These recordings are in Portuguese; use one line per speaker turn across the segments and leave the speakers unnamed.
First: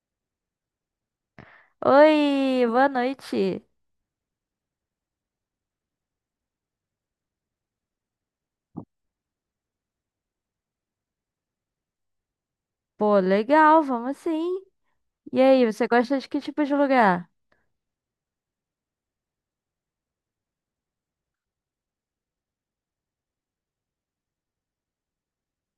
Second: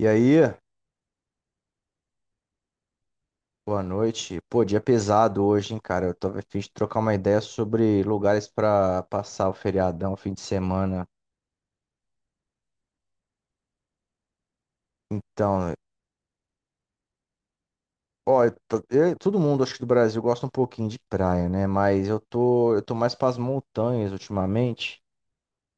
E aí,
Oi, boa noite.
boa noite. Pô, dia pesado hoje, hein, cara? Eu tô a fim de trocar uma ideia sobre lugares pra passar o feriadão, fim de semana.
Pô, legal, vamos sim. E aí,
Então,
você gosta de que tipo de lugar?
ó, todo mundo, acho que do Brasil, gosta um pouquinho de praia, né? Mas eu tô mais pras montanhas ultimamente.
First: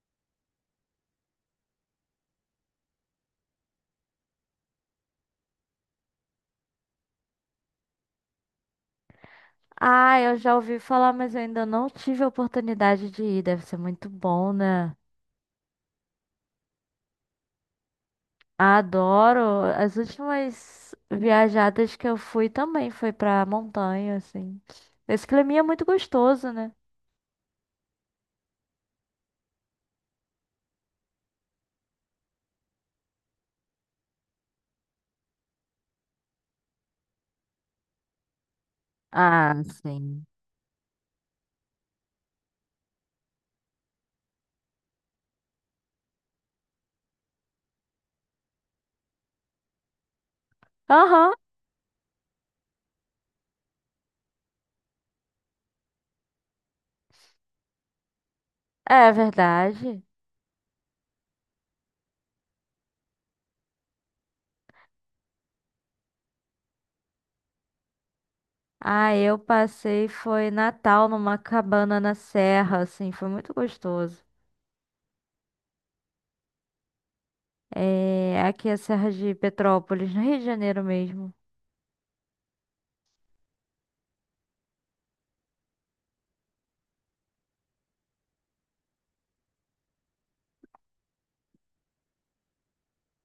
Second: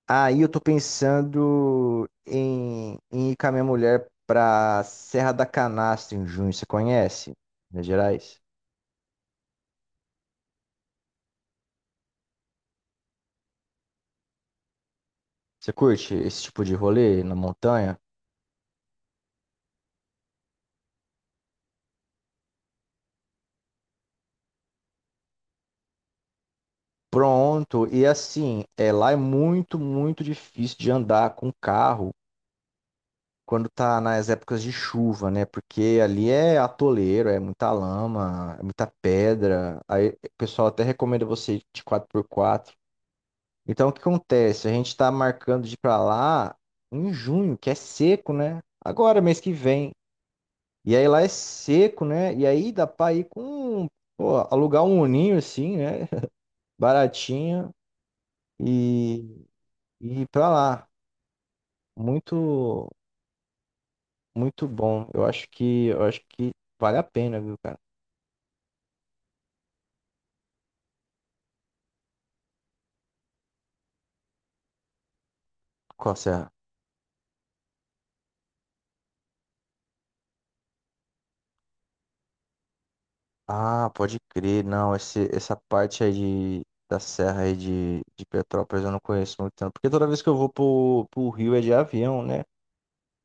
Aí eu tô pensando em ir com a minha mulher pra Serra da Canastra em junho. Você conhece? Minas Gerais?
Ah, eu já ouvi falar, mas eu ainda não tive a oportunidade de ir. Deve ser muito bom, né?
Você curte esse tipo de rolê na montanha?
Adoro. As últimas viajadas que eu fui também foi pra montanha, assim. Esse climinha é muito gostoso, né?
Pronto, e assim, é, lá é muito, muito difícil de andar com carro quando tá nas épocas de chuva, né? Porque ali é atoleiro, é muita lama, é muita
Ah,
pedra. Aí o
sim.
pessoal até recomenda você ir de quatro por quatro. Então o que acontece? A gente tá marcando de ir pra lá em junho, que é seco, né? Agora, mês que vem. E aí lá é
Aham,
seco, né? E aí dá pra ir com, pô, alugar um uninho assim, né? Baratinho
é
e,
verdade.
e ir pra lá. Muito, muito bom. Eu acho que vale a pena, viu, cara?
Ah, eu passei, foi Natal numa cabana na serra, assim, foi muito gostoso.
Qual serra?
É, aqui é a Serra de Petrópolis, no Rio de Janeiro mesmo.
Ah, pode crer. Não, esse, essa parte aí de, da serra aí de Petrópolis eu não conheço muito tanto. Porque toda vez que eu vou pro Rio é de avião, né?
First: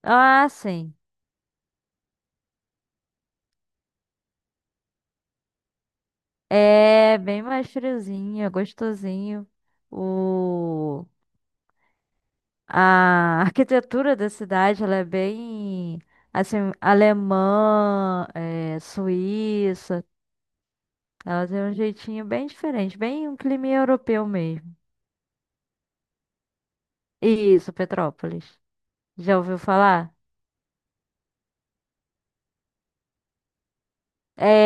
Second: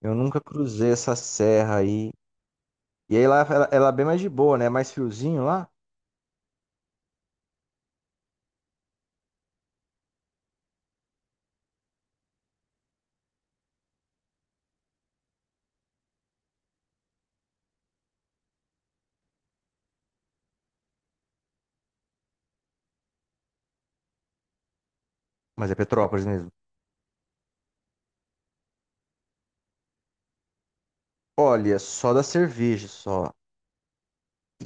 Eu nunca
Ah,
cruzei
sim.
essa serra aí. E aí lá ela é bem mais de boa, né? É mais friozinho lá.
É bem mais friozinho, é gostosinho. O... A arquitetura da cidade, ela é bem, assim, alemã, é, suíça. Ela tem um jeitinho bem diferente, bem um clima europeu mesmo.
Mas é Petrópolis mesmo.
Isso, Petrópolis. Já ouviu falar?
Olha, só da cerveja, só.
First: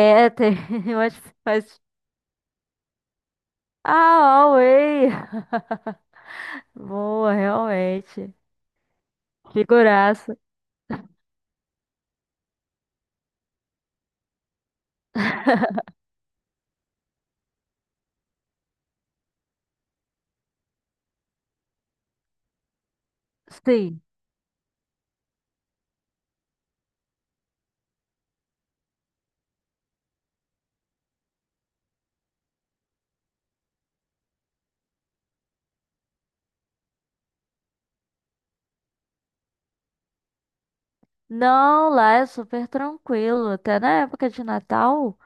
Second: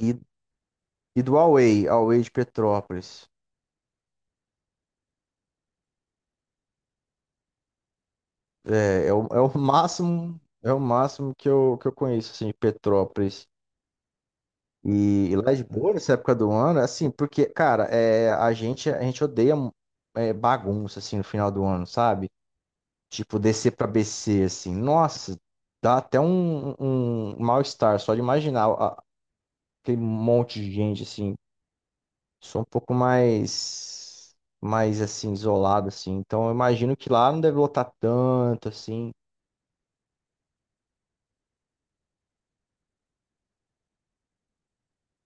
E,
é, tem umas...
e do
umas-
Away, Away de Petrópolis.
Ah, Huawei! Boa, realmente.
É, é o
Figuraça.
máximo, é o máximo que eu conheço, assim, de Petrópolis. E lá de boa, nessa época do ano, é assim, porque, cara, é, a gente odeia bagunça, assim, no final do ano, sabe? Tipo, descer pra
Sim.
BC, assim, nossa, dá até um, um mal-estar só de imaginar aquele monte de gente, assim. Sou um pouco mais, mais, assim, isolado, assim. Então, eu imagino que lá não deve lotar tanto, assim.
Não, lá é super tranquilo. Até na época de Natal,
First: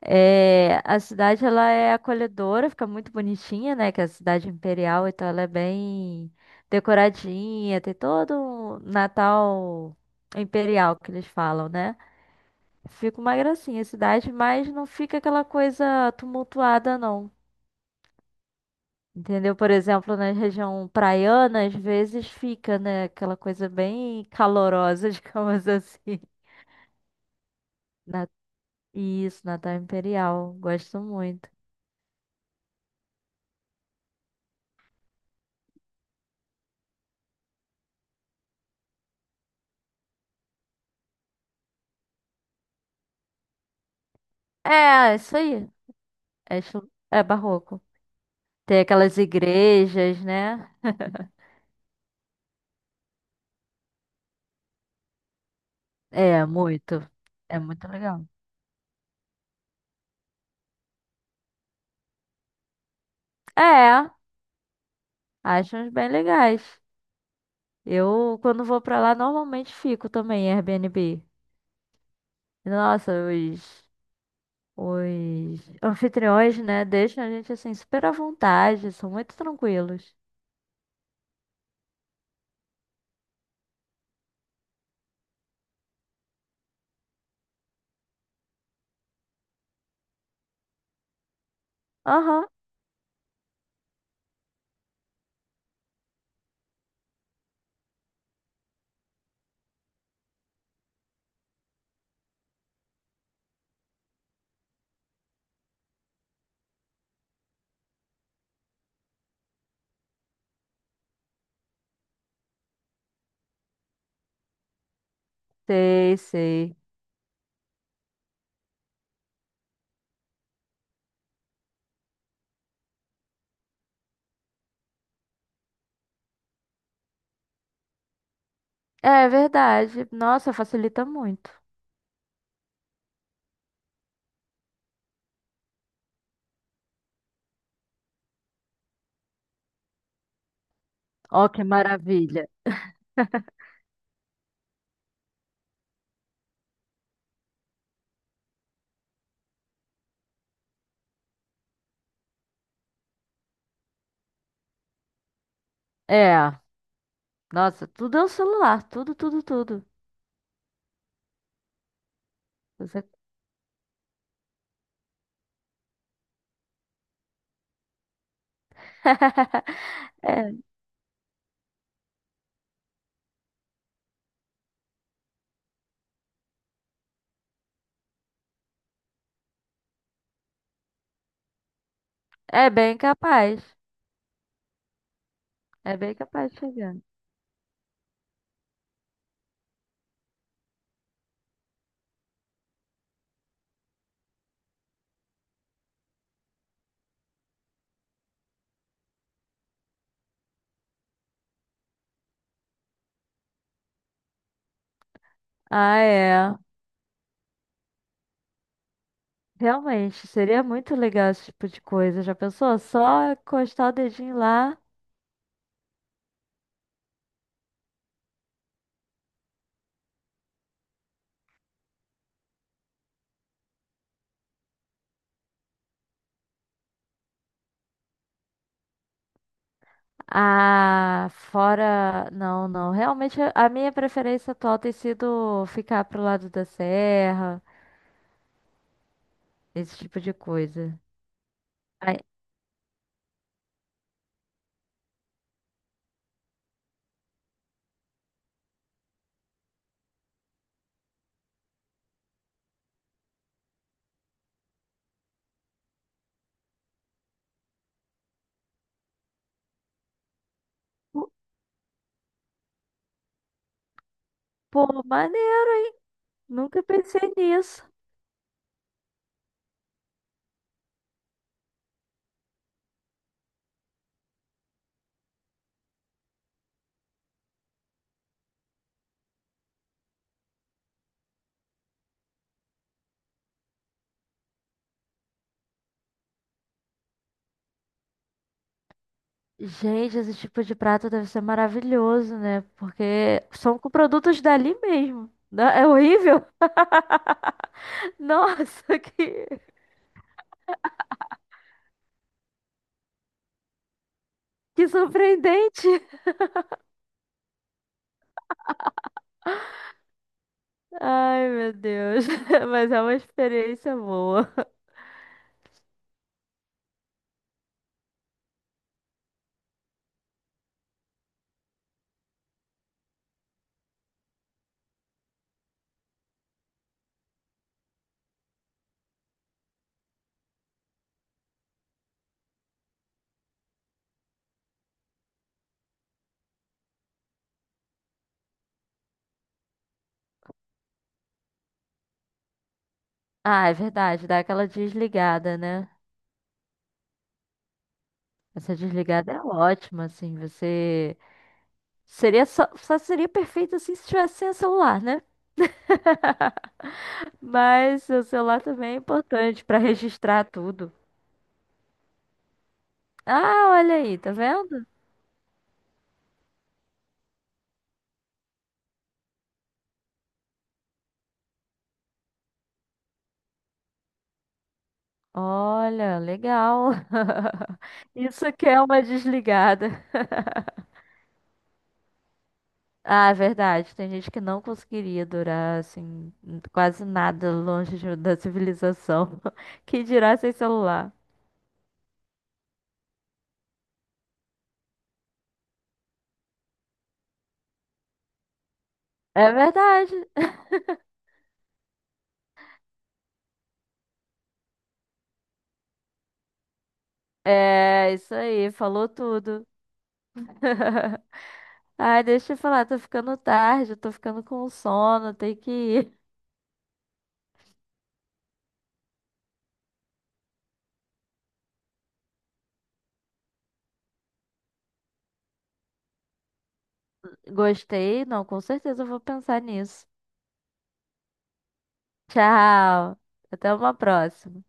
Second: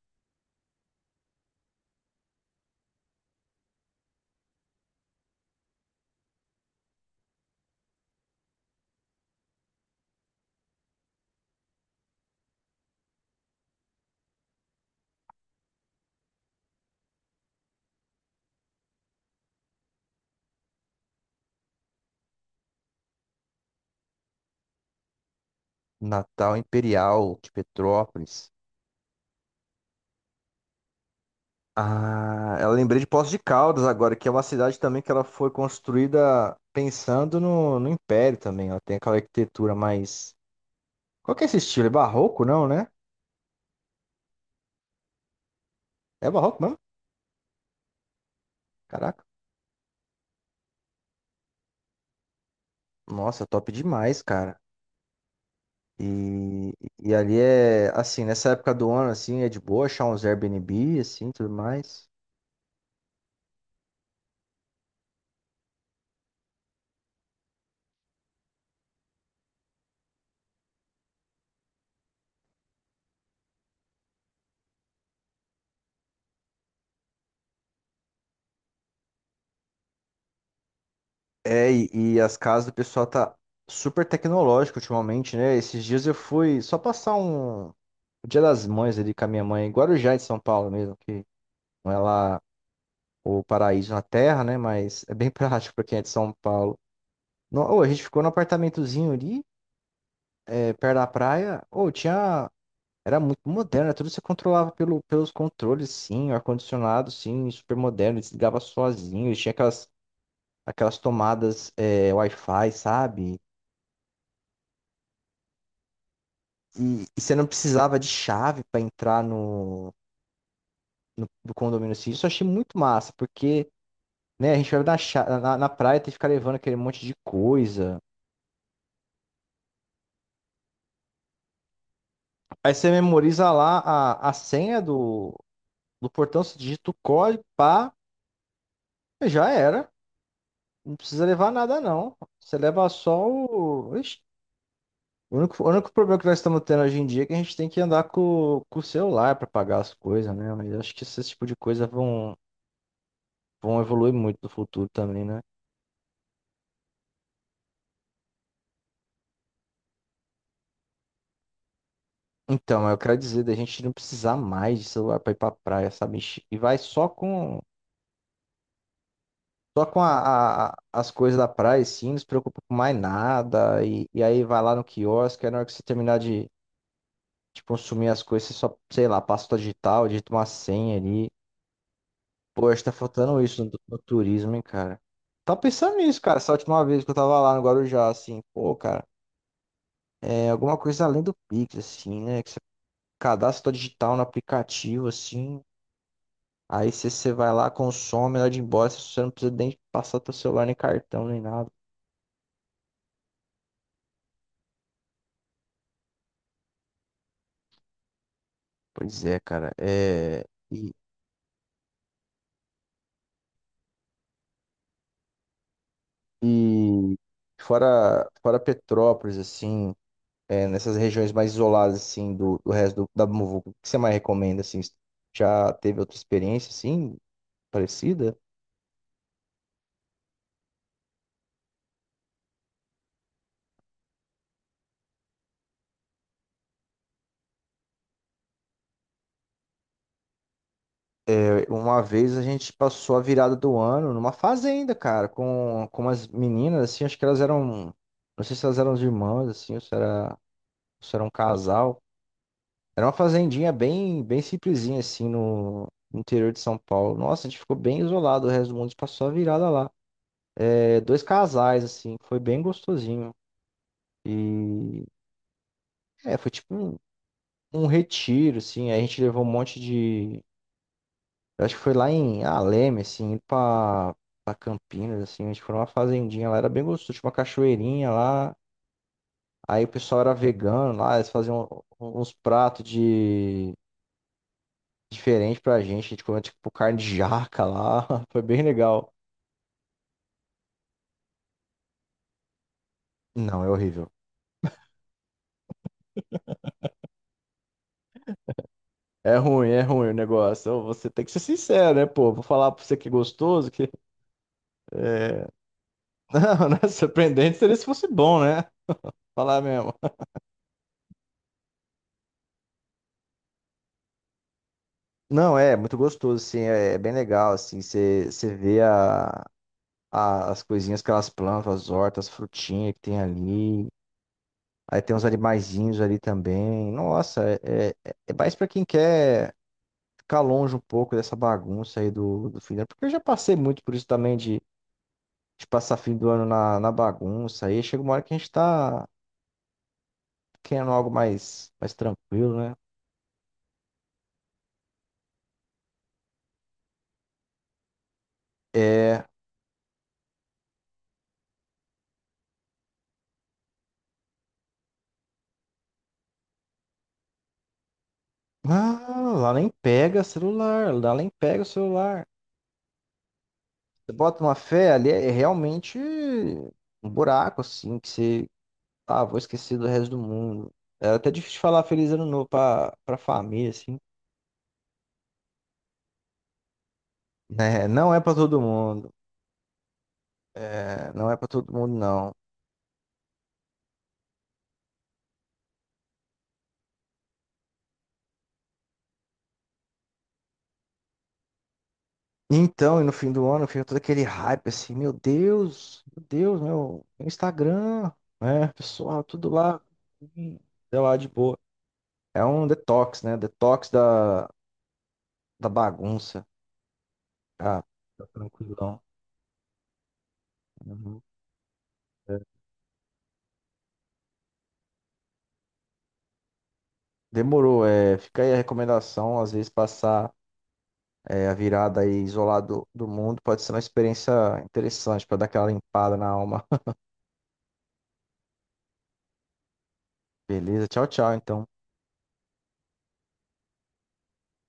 é, a cidade ela é acolhedora, fica muito bonitinha, né? Que é a cidade imperial, então ela é bem decoradinha, tem todo um Natal imperial que eles falam, né? Fica uma gracinha a cidade, mas não fica aquela coisa tumultuada, não. Entendeu? Por exemplo, na região praiana, às vezes fica, né, aquela coisa bem calorosa, digamos assim.
Natal Imperial de
Na-
Petrópolis.
Isso, Natal Imperial. Gosto muito.
Ah, eu lembrei de Poços de Caldas agora, que é uma cidade também que ela foi construída pensando no Império também. Ela tem aquela arquitetura mais. Qual que é esse estilo? É barroco, não, né?
É, isso aí.
É
É,
barroco mesmo?
estilo- é barroco. Tem aquelas
Caraca.
igrejas, né?
Nossa, top demais, cara.
É,
E,
muito.
e ali
É muito
é, assim,
legal.
nessa época do ano, assim, é de boa achar uns Airbnb, assim, tudo mais.
É, acho uns bem legais. Eu, quando vou pra lá, normalmente fico também em Airbnb. Nossa, os anfitriões, né? Deixam a gente assim super à vontade, são muito tranquilos.
É, e as casas do pessoal tá super tecnológico ultimamente, né? Esses dias eu fui só passar um o Dia das Mães ali com a minha mãe, em Guarujá é de São Paulo mesmo, que não é lá
Aham,
o paraíso na terra, né? Mas é bem prático pra quem é de São Paulo. No, ô, a gente ficou no apartamentozinho ali, é, perto da praia. Ou tinha. Era muito moderno, né, tudo você controlava pelo, pelos controles, sim, o ar-condicionado, sim, super moderno, desligava sozinho, e tinha aquelas, aquelas tomadas é, Wi-Fi, sabe?
sei, sei.
E você não precisava de chave para entrar no condomínio, assim. Isso eu achei muito massa, porque. Né? A gente vai na, na praia, tem que ficar levando aquele monte de coisa.
É verdade. Nossa, facilita muito.
Aí você memoriza lá a senha do portão, você digita o código, pá, já era. Não precisa levar
Ó, que
nada, não.
maravilha.
Você leva só o. Ixi, o único problema que nós estamos tendo hoje em dia é que a gente tem que andar com o celular para pagar as coisas, né? Mas eu acho que esse tipo de coisa vão, vão evoluir muito no futuro também, né?
É, nossa, tudo é o celular, tudo, tudo, tudo.
Então, eu
Você-
quero dizer da gente não precisar mais de celular para ir para praia, sabe? E vai só com. Só com
É,
as coisas da praia, sim, não se preocupa com mais nada. E aí vai lá no quiosque, aí na hora que você terminar de consumir as coisas, você só, sei lá, passa o digital, digita uma senha ali. Pô,
é
acho que tá
bem
faltando
capaz.
isso no turismo, hein, cara. Tava
É
pensando
bem
nisso, cara,
capaz
essa
de
última
chegar.
vez que eu tava lá no Guarujá, assim, pô, cara, é alguma coisa além do Pix, assim, né? Que você cadastra sua digital no aplicativo, assim. Aí você vai lá, consome, na hora de ir embora, você não precisa nem passar teu celular, nem cartão, nem nada.
Ah, é.
Pois é, cara.
Realmente,
É,
seria
e,
muito legal esse tipo de coisa. Já pensou? Só encostar o dedinho lá.
e fora, fora Petrópolis, assim, é, nessas regiões mais isoladas, assim, do da Muvuca, o que você mais recomenda, assim? Já teve outra experiência, assim, parecida?
Ah, fora. Não, não. Realmente, a minha preferência atual tem sido ficar pro lado da serra, esse tipo de coisa.
É, uma
Ai,
vez a gente passou a virada do ano numa fazenda, cara, com umas meninas, assim, acho que elas eram, não sei se elas eram as irmãs, assim, ou se era um casal. Era uma fazendinha bem, bem simplesinha, assim, no no interior de São Paulo. Nossa, a gente ficou bem isolado, o resto do mundo passou a virada lá. É, dois
pô,
casais, assim, foi bem gostosinho.
pô,
E
maneiro, hein?
é, foi tipo
Nunca
um,
pensei
um
nisso.
retiro, assim. Aí a gente levou um monte de. Eu acho que foi lá em Aleme, assim, indo pra, pra Campinas, assim. A gente foi numa fazendinha lá, era bem gostoso, tinha uma cachoeirinha lá. Aí o pessoal era vegano lá, eles faziam um, uns pratos de diferente pra gente. A gente comeu tipo carne de jaca lá. Foi bem legal.
Gente, esse tipo de prato deve ser maravilhoso, né? Porque
Não, é
são com
horrível.
produtos dali mesmo. Não- É horrível? Nossa,
É ruim o negócio. Ô, você tem que ser sincero, né, pô? Vou falar pra você que é gostoso, que é...
que surpreendente!
Não, não é surpreendente seria se fosse bom, né? Falar mesmo.
Ai, meu Deus. Mas é uma experiência boa.
Não, é muito gostoso, assim, é, é bem legal, assim, você vê a, as coisinhas que elas plantam, as hortas, as frutinhas que tem ali. Aí tem uns animaizinhos ali também. Nossa, é mais pra quem quer ficar longe um pouco dessa bagunça aí do fim do ano. Porque eu já passei muito por isso também de passar fim do ano na bagunça. Aí chega uma hora que a gente tá querendo algo mais, mais tranquilo, né?
Ah, é verdade, dá aquela desligada, né? Essa
É.
desligada é ótima, assim, você... Seria só seria perfeito, assim, se tivesse sem o celular, né? Mas o celular também é
Ah, lá
importante
nem
pra
pega
registrar tudo.
celular, lá nem pega o celular.
Ah, olha
Você
aí, tá
bota uma
vendo?
fé ali, é realmente um buraco, assim, que você. Ah, vou esquecer do resto do mundo. É até difícil falar feliz ano novo pra, pra família, assim.
Olha, legal.
Né? Não é pra
Isso
todo
que é uma
mundo.
desligada.
É, não é pra todo mundo, não.
Ah, é verdade. Tem gente que não conseguiria durar assim quase nada longe de- da civilização. Que dirá sem celular?
Então, e no fim do ano fica todo aquele hype assim, meu Deus, meu Deus, meu Instagram, né? Pessoal, tudo
É
lá,
verdade.
hum, sei lá, de boa. É um detox, né? Detox da bagunça. Ah,
É,
tá
isso aí,
tranquilão.
falou tudo.
Uhum.
Ai,
É.
deixa eu falar, tô ficando tarde, tô ficando com sono, tem que ir.
Demorou, é, fica aí a recomendação, às vezes passar é, a virada aí isolado do mundo pode ser uma experiência interessante para dar aquela limpada na alma.
Gostei? Não, com certeza eu vou pensar nisso.
Beleza, tchau, tchau, então.
Tchau. Até uma próxima.